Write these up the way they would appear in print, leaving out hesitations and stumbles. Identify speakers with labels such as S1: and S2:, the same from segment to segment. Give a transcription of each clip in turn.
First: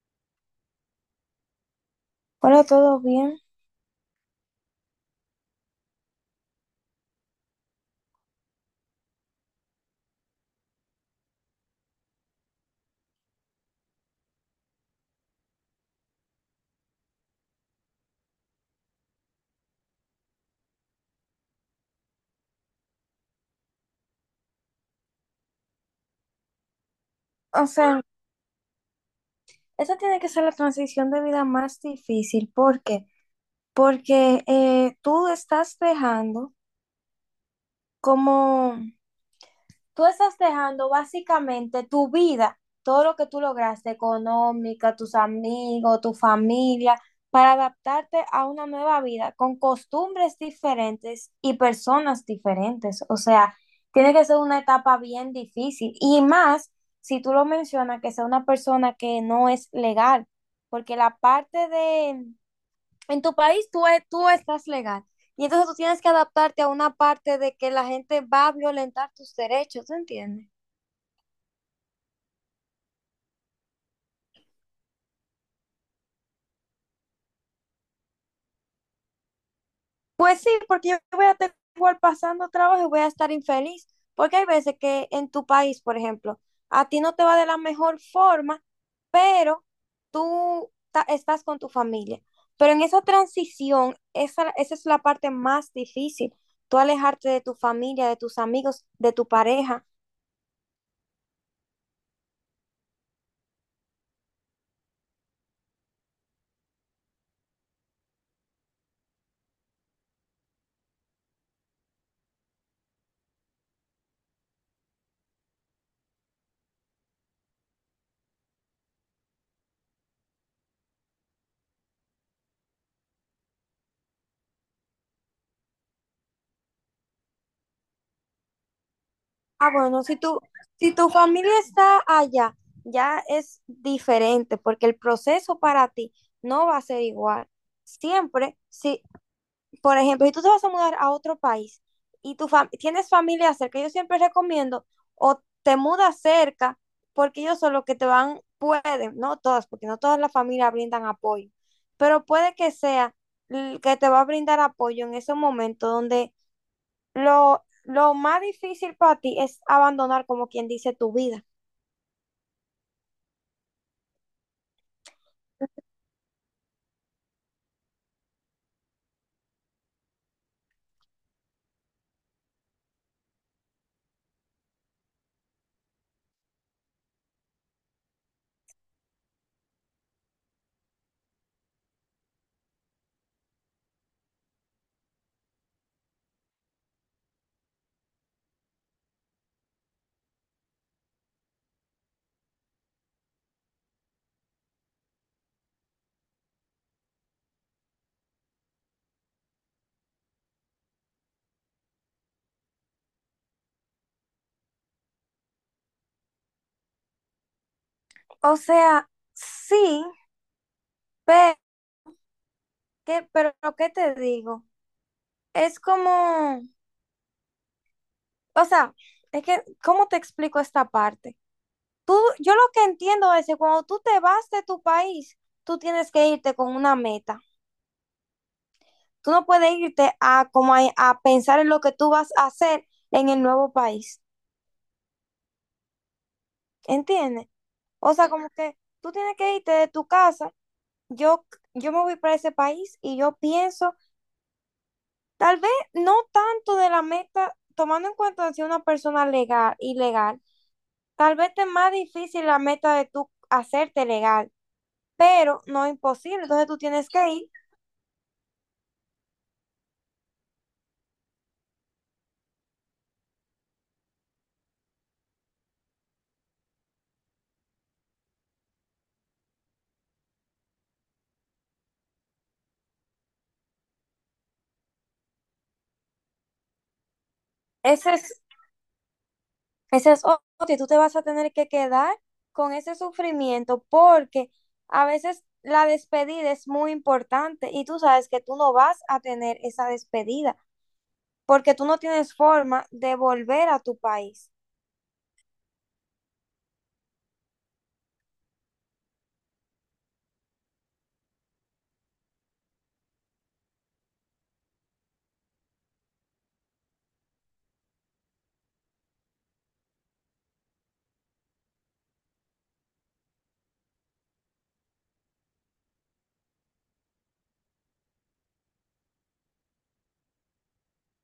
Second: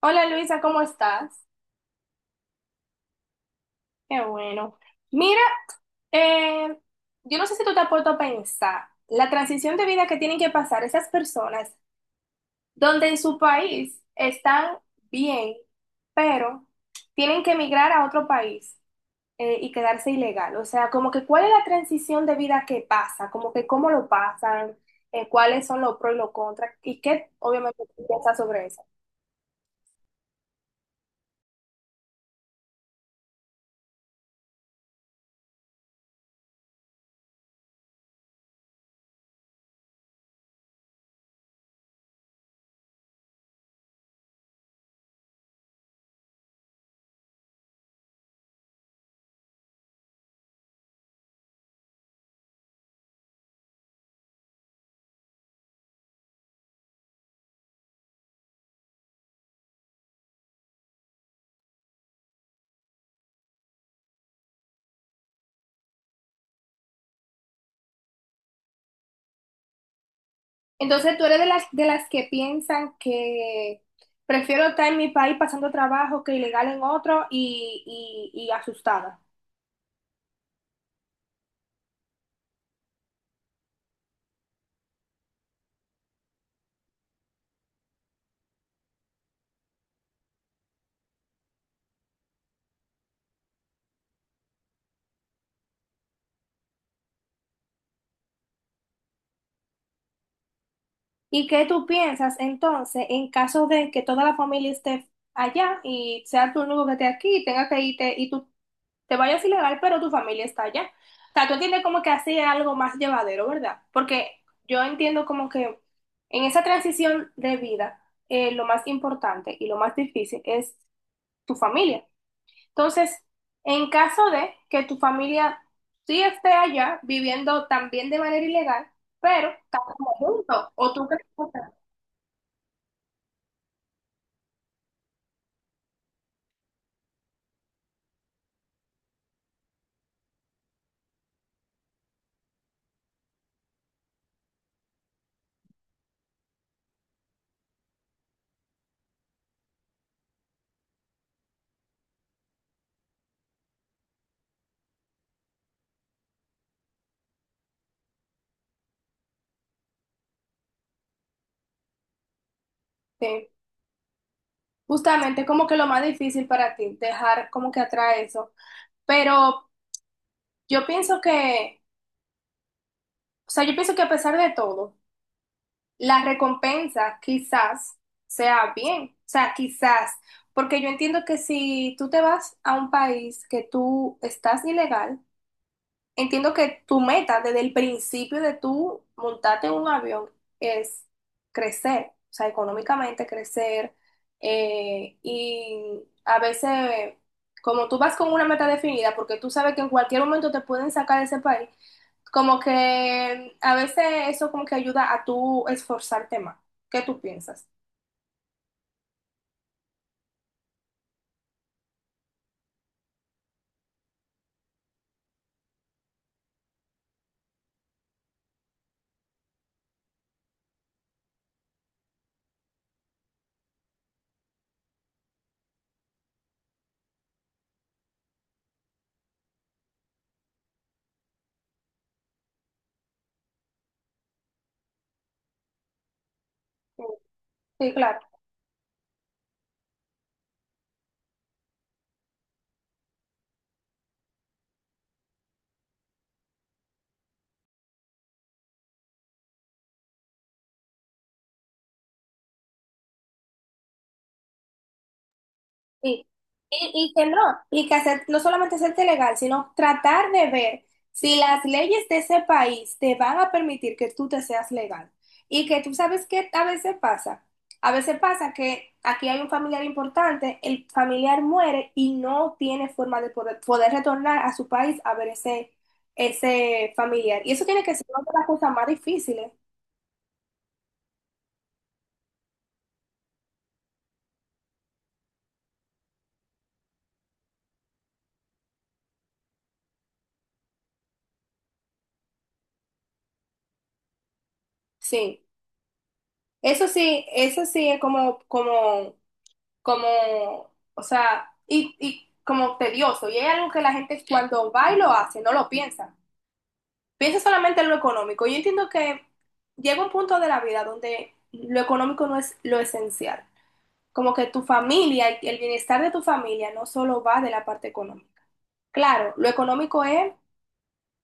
S1: Hola Luisa, ¿cómo estás?
S2: Hola, ¿todo bien?
S1: Qué bueno. Mira, eh, yo no sé si tú te has puesto a pensar la transición de vida que tienen que pasar esas personas donde en su país están bien, pero tienen que emigrar a otro país y quedarse ilegal. O sea, como que cuál es la transición de vida que pasa, como que cómo lo pasan, cuáles son los pros y los contras y qué
S2: O
S1: obviamente
S2: sea,
S1: tú piensas sobre eso.
S2: esa tiene que ser la transición de vida más difícil. ¿Por qué? Porque tú estás dejando como tú estás dejando básicamente tu vida, todo lo que tú lograste, económica, tus amigos, tu familia, para adaptarte a una nueva vida con costumbres diferentes y personas diferentes. O sea, tiene que ser una etapa bien difícil. Y más si tú lo mencionas, que sea una persona que no es legal, porque la parte de, en tu país tú, tú estás legal y entonces tú tienes que adaptarte a una parte de que la gente va a violentar tus derechos, ¿tú entiendes?
S1: Entonces, tú eres de las que piensan que prefiero estar en mi país pasando trabajo que ilegal en otro y asustada.
S2: Pues sí, porque yo voy a estar igual pasando trabajo y voy a estar infeliz, porque hay veces que en tu país, por ejemplo, a ti no te va de la mejor forma, pero estás con tu familia. Pero en esa transición, esa es la parte más difícil, tú alejarte de tu familia, de tus amigos, de tu pareja.
S1: ¿Y qué tú piensas entonces en caso de que toda la familia esté allá y sea tú el único que esté aquí y tenga que irte y tú te vayas ilegal, pero tu familia está allá? O sea, tú entiendes como que así es algo más llevadero, ¿verdad? Porque yo entiendo como que en esa transición de vida, lo más importante y lo más difícil es tu familia. Entonces, en caso de que tu familia sí esté allá viviendo también de manera ilegal, pero
S2: Ah,
S1: están
S2: bueno,
S1: como juntos, o
S2: si
S1: tú
S2: tu
S1: crees
S2: familia está allá, ya es diferente, porque el proceso para ti no va a ser igual. Siempre, si, por ejemplo, si tú te vas a mudar a otro país y tienes familia cerca, yo siempre recomiendo o te mudas cerca, porque ellos son los que te van, pueden, no todas, porque no todas las familias brindan apoyo, pero puede que sea que te va a brindar apoyo en ese momento donde lo más difícil para ti es abandonar, como quien dice, tu vida.
S1: que sí, justamente como que lo más difícil para ti, dejar como que atrás eso. Pero yo pienso que, o sea, yo pienso que a pesar de todo, la recompensa quizás sea bien, o sea, quizás, porque yo entiendo que si tú te vas a un país que tú estás ilegal, entiendo que tu meta desde el principio de tú montarte en un avión es crecer, o sea, económicamente crecer. Y a veces, como tú vas con una meta definida, porque tú sabes que en cualquier momento te pueden sacar de ese país, como que a veces eso como que ayuda a tú esforzarte más. ¿Qué tú piensas?
S2: O sea, sí, pero ¿qué te digo? Es como, o sea, es que, ¿cómo te explico esta parte? Tú, yo lo que entiendo es que cuando tú te vas de tu país, tú tienes que irte con una meta. Tú no puedes irte a, como a pensar en lo que tú vas a hacer en el nuevo país. ¿Entiendes?
S1: Sí,
S2: O
S1: claro.
S2: sea, como que tú tienes que irte de tu casa yo, yo me voy para ese país y yo pienso, tal vez no tanto de la meta, tomando en cuenta si una persona legal, ilegal, tal vez te es más difícil la meta de tú hacerte legal, pero no
S1: Sí.
S2: imposible. Entonces tú tienes
S1: Y que
S2: que
S1: no,
S2: ir.
S1: y que hacer, no solamente hacerte legal, sino tratar de ver si las leyes de ese país te van a permitir que tú te seas legal. Y que tú sabes que a veces pasa. A veces pasa que aquí hay un familiar importante, el familiar muere y no tiene forma de poder retornar a su país a ver ese familiar. Y eso tiene que ser
S2: Ese
S1: una de
S2: es,
S1: las cosas más difíciles.
S2: ese es otro, y tú te vas a tener que quedar con ese sufrimiento porque a veces la despedida es muy importante y tú sabes que tú no vas a tener esa despedida, porque tú no tienes forma de volver a tu país.
S1: Sí. Eso sí, eso sí es o sea, y como tedioso. Y hay algo que la gente cuando va y lo hace, no lo piensa. Piensa solamente en lo económico. Yo entiendo que llega un punto de la vida donde lo económico no es lo esencial. Como que tu familia, el bienestar de tu familia no solo va de la parte económica. Claro, lo económico es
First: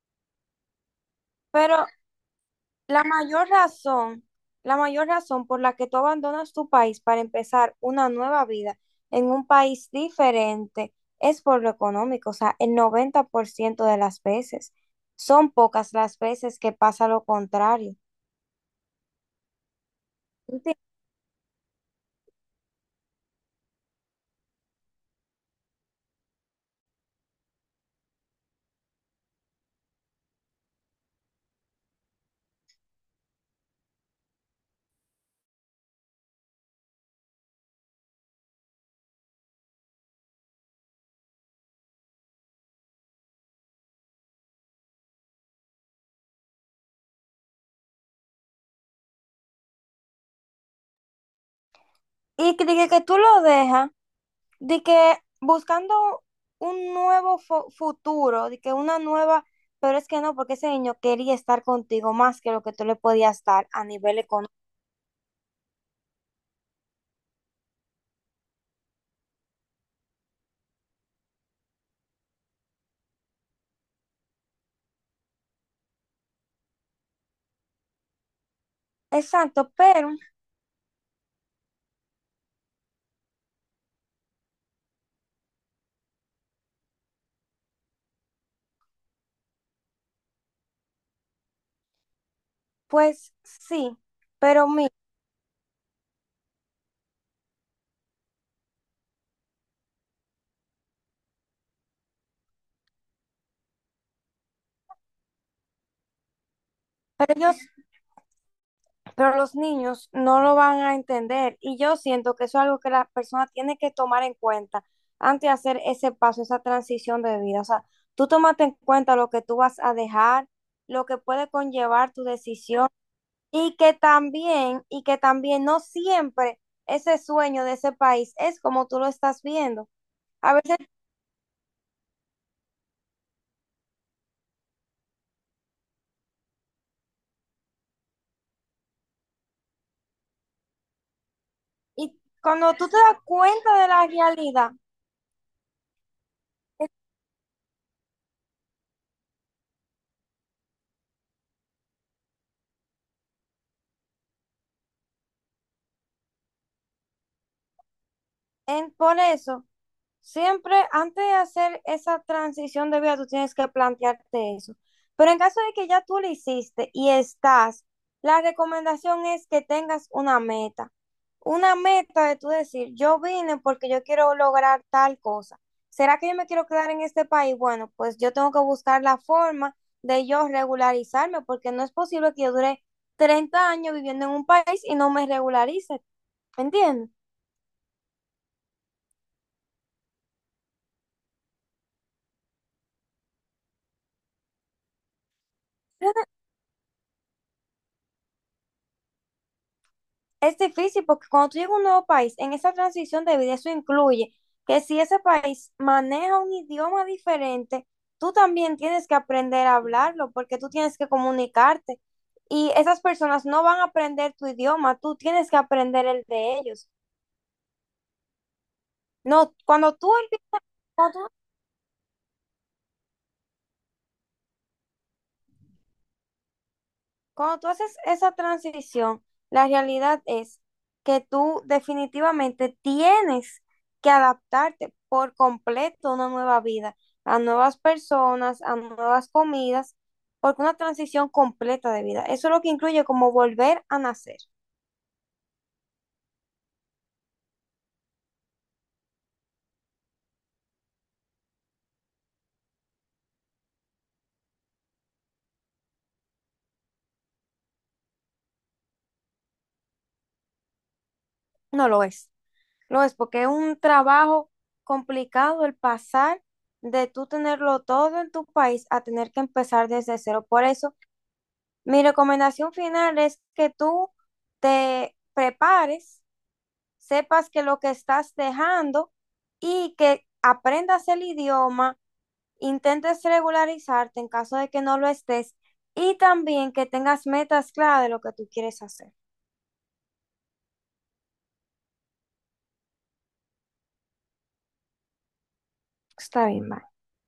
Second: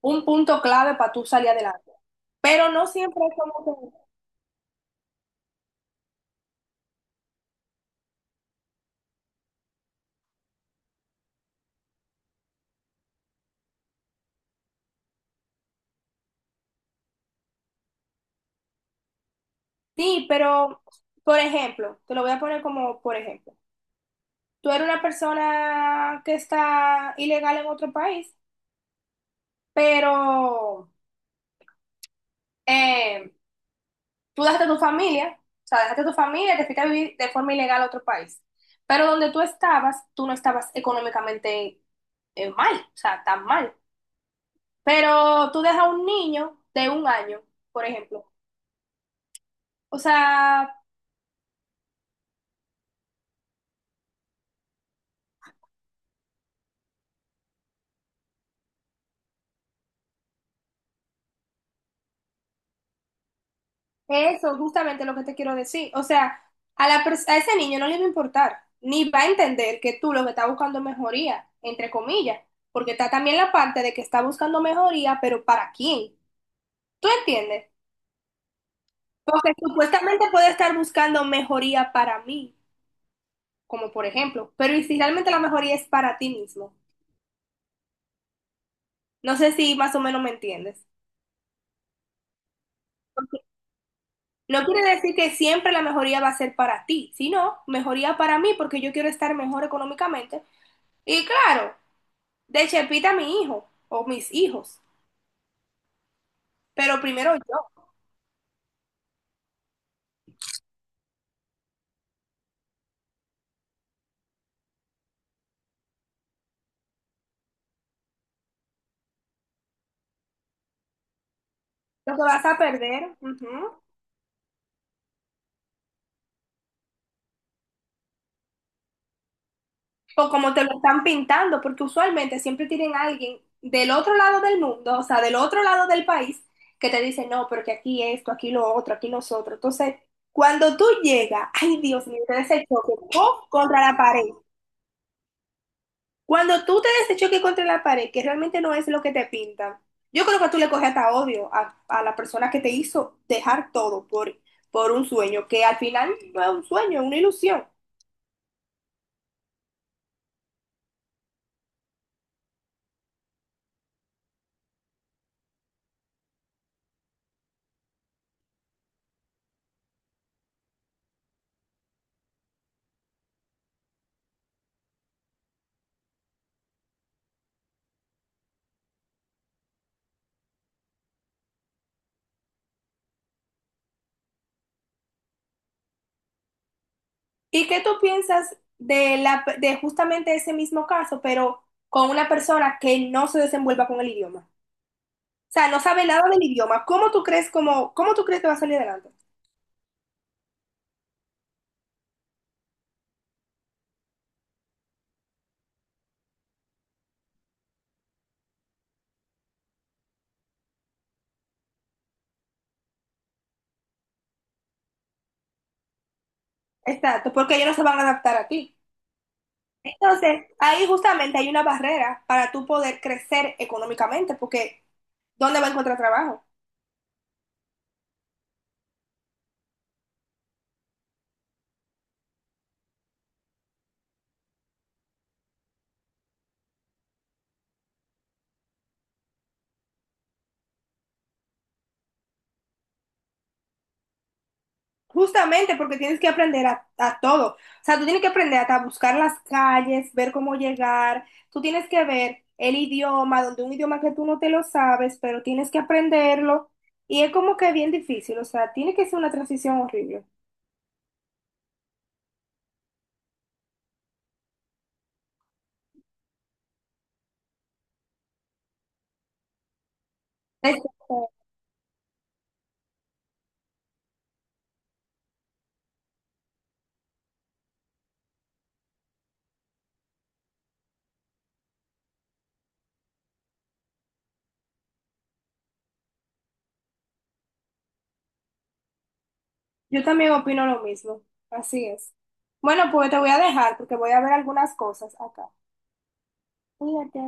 S1: un punto clave para tú salir
S2: Pero
S1: adelante. Pero no
S2: la
S1: siempre es
S2: mayor
S1: como que...
S2: razón, la mayor razón por la que tú abandonas tu país para empezar una nueva vida en un país diferente es por lo económico, o sea, el 90% de las veces. Son pocas las veces que pasa lo contrario.
S1: Sí,
S2: ¿Entiendes?
S1: pero, por ejemplo, te lo voy a poner como por ejemplo. Tú eres una persona que está ilegal en otro país, pero eh, tú dejaste a tu familia, o sea, dejaste a tu familia y te fuiste a vivir de forma ilegal a otro país. Pero donde tú estabas, tú no estabas económicamente mal, o sea, tan mal. Pero tú dejas a un niño de un año, por ejemplo. O sea,
S2: Y que tú lo dejas de que buscando un nuevo futuro, de que una nueva, pero es que no, porque ese niño quería estar contigo más que lo que tú le podías dar a nivel económico.
S1: eso, justamente lo que te quiero decir. O sea, a ese niño no le va a importar, ni va a entender que tú lo que estás buscando es mejoría, entre comillas, porque está también la parte de que está buscando mejoría, pero ¿para quién? ¿Tú entiendes? Porque
S2: Exacto, pero
S1: supuestamente puede estar buscando mejoría para mí, como por ejemplo, pero ¿y si realmente la mejoría es para ti mismo? No sé si más o menos me entiendes.
S2: pues sí,
S1: No
S2: pero
S1: quiere
S2: mi,
S1: decir que siempre la mejoría va a ser para ti, sino mejoría para mí porque yo quiero estar mejor económicamente. Y claro. De Chepita mi hijo o mis hijos, pero
S2: pero
S1: primero
S2: ellos,
S1: yo.
S2: pero los niños no lo van a entender y yo siento que eso es algo que la persona tiene que tomar en cuenta antes de hacer ese paso, esa transición de vida. O sea, tú tómate en cuenta lo que tú vas a dejar, lo que puede conllevar
S1: Lo que
S2: tu
S1: vas a
S2: decisión.
S1: perder, ujú.
S2: Y que también no siempre ese sueño de ese país es como tú lo estás viendo.
S1: O como
S2: A
S1: te lo
S2: veces,
S1: están pintando, porque usualmente siempre tienen a alguien del otro lado del mundo, o sea, del otro lado del país, que te dice, no, porque aquí esto, aquí lo otro, aquí nosotros. Entonces, cuando tú llegas, ay Dios
S2: y
S1: mío, te des el
S2: cuando tú
S1: choque,
S2: te das
S1: ¡pum, contra
S2: cuenta de
S1: la
S2: la
S1: pared!
S2: realidad,
S1: Cuando tú te des ese choque contra la pared, que realmente no es lo que te pintan, yo creo que tú le coges hasta odio a la persona que te hizo dejar todo por un sueño, que al final no es un sueño, es una ilusión.
S2: por eso siempre antes de hacer esa transición de vida, tú tienes que plantearte eso. Pero en caso de que ya tú lo hiciste y estás, la recomendación es que tengas una meta. Una meta de tú decir, yo vine porque yo quiero lograr tal cosa. ¿Será que yo me quiero quedar en este país? Bueno, pues yo tengo que buscar la forma de yo regularizarme porque no es posible que yo dure 30 años viviendo en un país y no me regularice. ¿Entiendes?
S1: ¿Y qué tú piensas de, la, de justamente ese mismo caso, pero con una persona que no se desenvuelva con el idioma? O sea, no sabe nada del idioma. ¿Cómo tú crees, cómo, cómo tú crees que va a salir adelante?
S2: Es difícil porque cuando tú llegas a un nuevo país, en esa transición de vida, eso incluye que si ese país maneja un idioma diferente, tú también tienes que aprender a hablarlo porque tú tienes que comunicarte y esas personas no van a aprender tu idioma, tú tienes que aprender el de ellos.
S1: Exacto, porque ellos no se van a adaptar a ti.
S2: No,
S1: Entonces, ahí
S2: cuando tú
S1: justamente hay una barrera para tú poder crecer económicamente, porque ¿dónde va a encontrar trabajo?
S2: Cuando tú haces esa transición, la realidad es que tú definitivamente tienes que adaptarte por completo a una nueva vida, a nuevas personas, a nuevas comidas, porque una transición completa de vida. Eso es lo que incluye como volver a nacer.
S1: Justamente porque tienes que aprender a todo. O sea, tú tienes que aprender hasta a buscar las calles, ver cómo llegar, tú tienes que ver el idioma, donde un idioma que tú no te lo sabes, pero tienes que aprenderlo. Y es como que bien difícil, o sea, tiene que ser una transición horrible.
S2: No lo es. Lo es porque es un trabajo complicado el pasar de tú tenerlo todo en tu país a tener que empezar desde cero. Por
S1: Es-
S2: eso mi recomendación final es que tú te prepares, sepas que lo que estás dejando y que aprendas el idioma, intentes regularizarte en caso de que no lo estés y también que tengas metas claras de lo que tú quieres hacer.
S1: Yo también opino lo mismo, así es. Bueno, pues te voy a dejar porque voy a ver algunas cosas acá.
S2: Está bien, bye.
S1: Cuídate.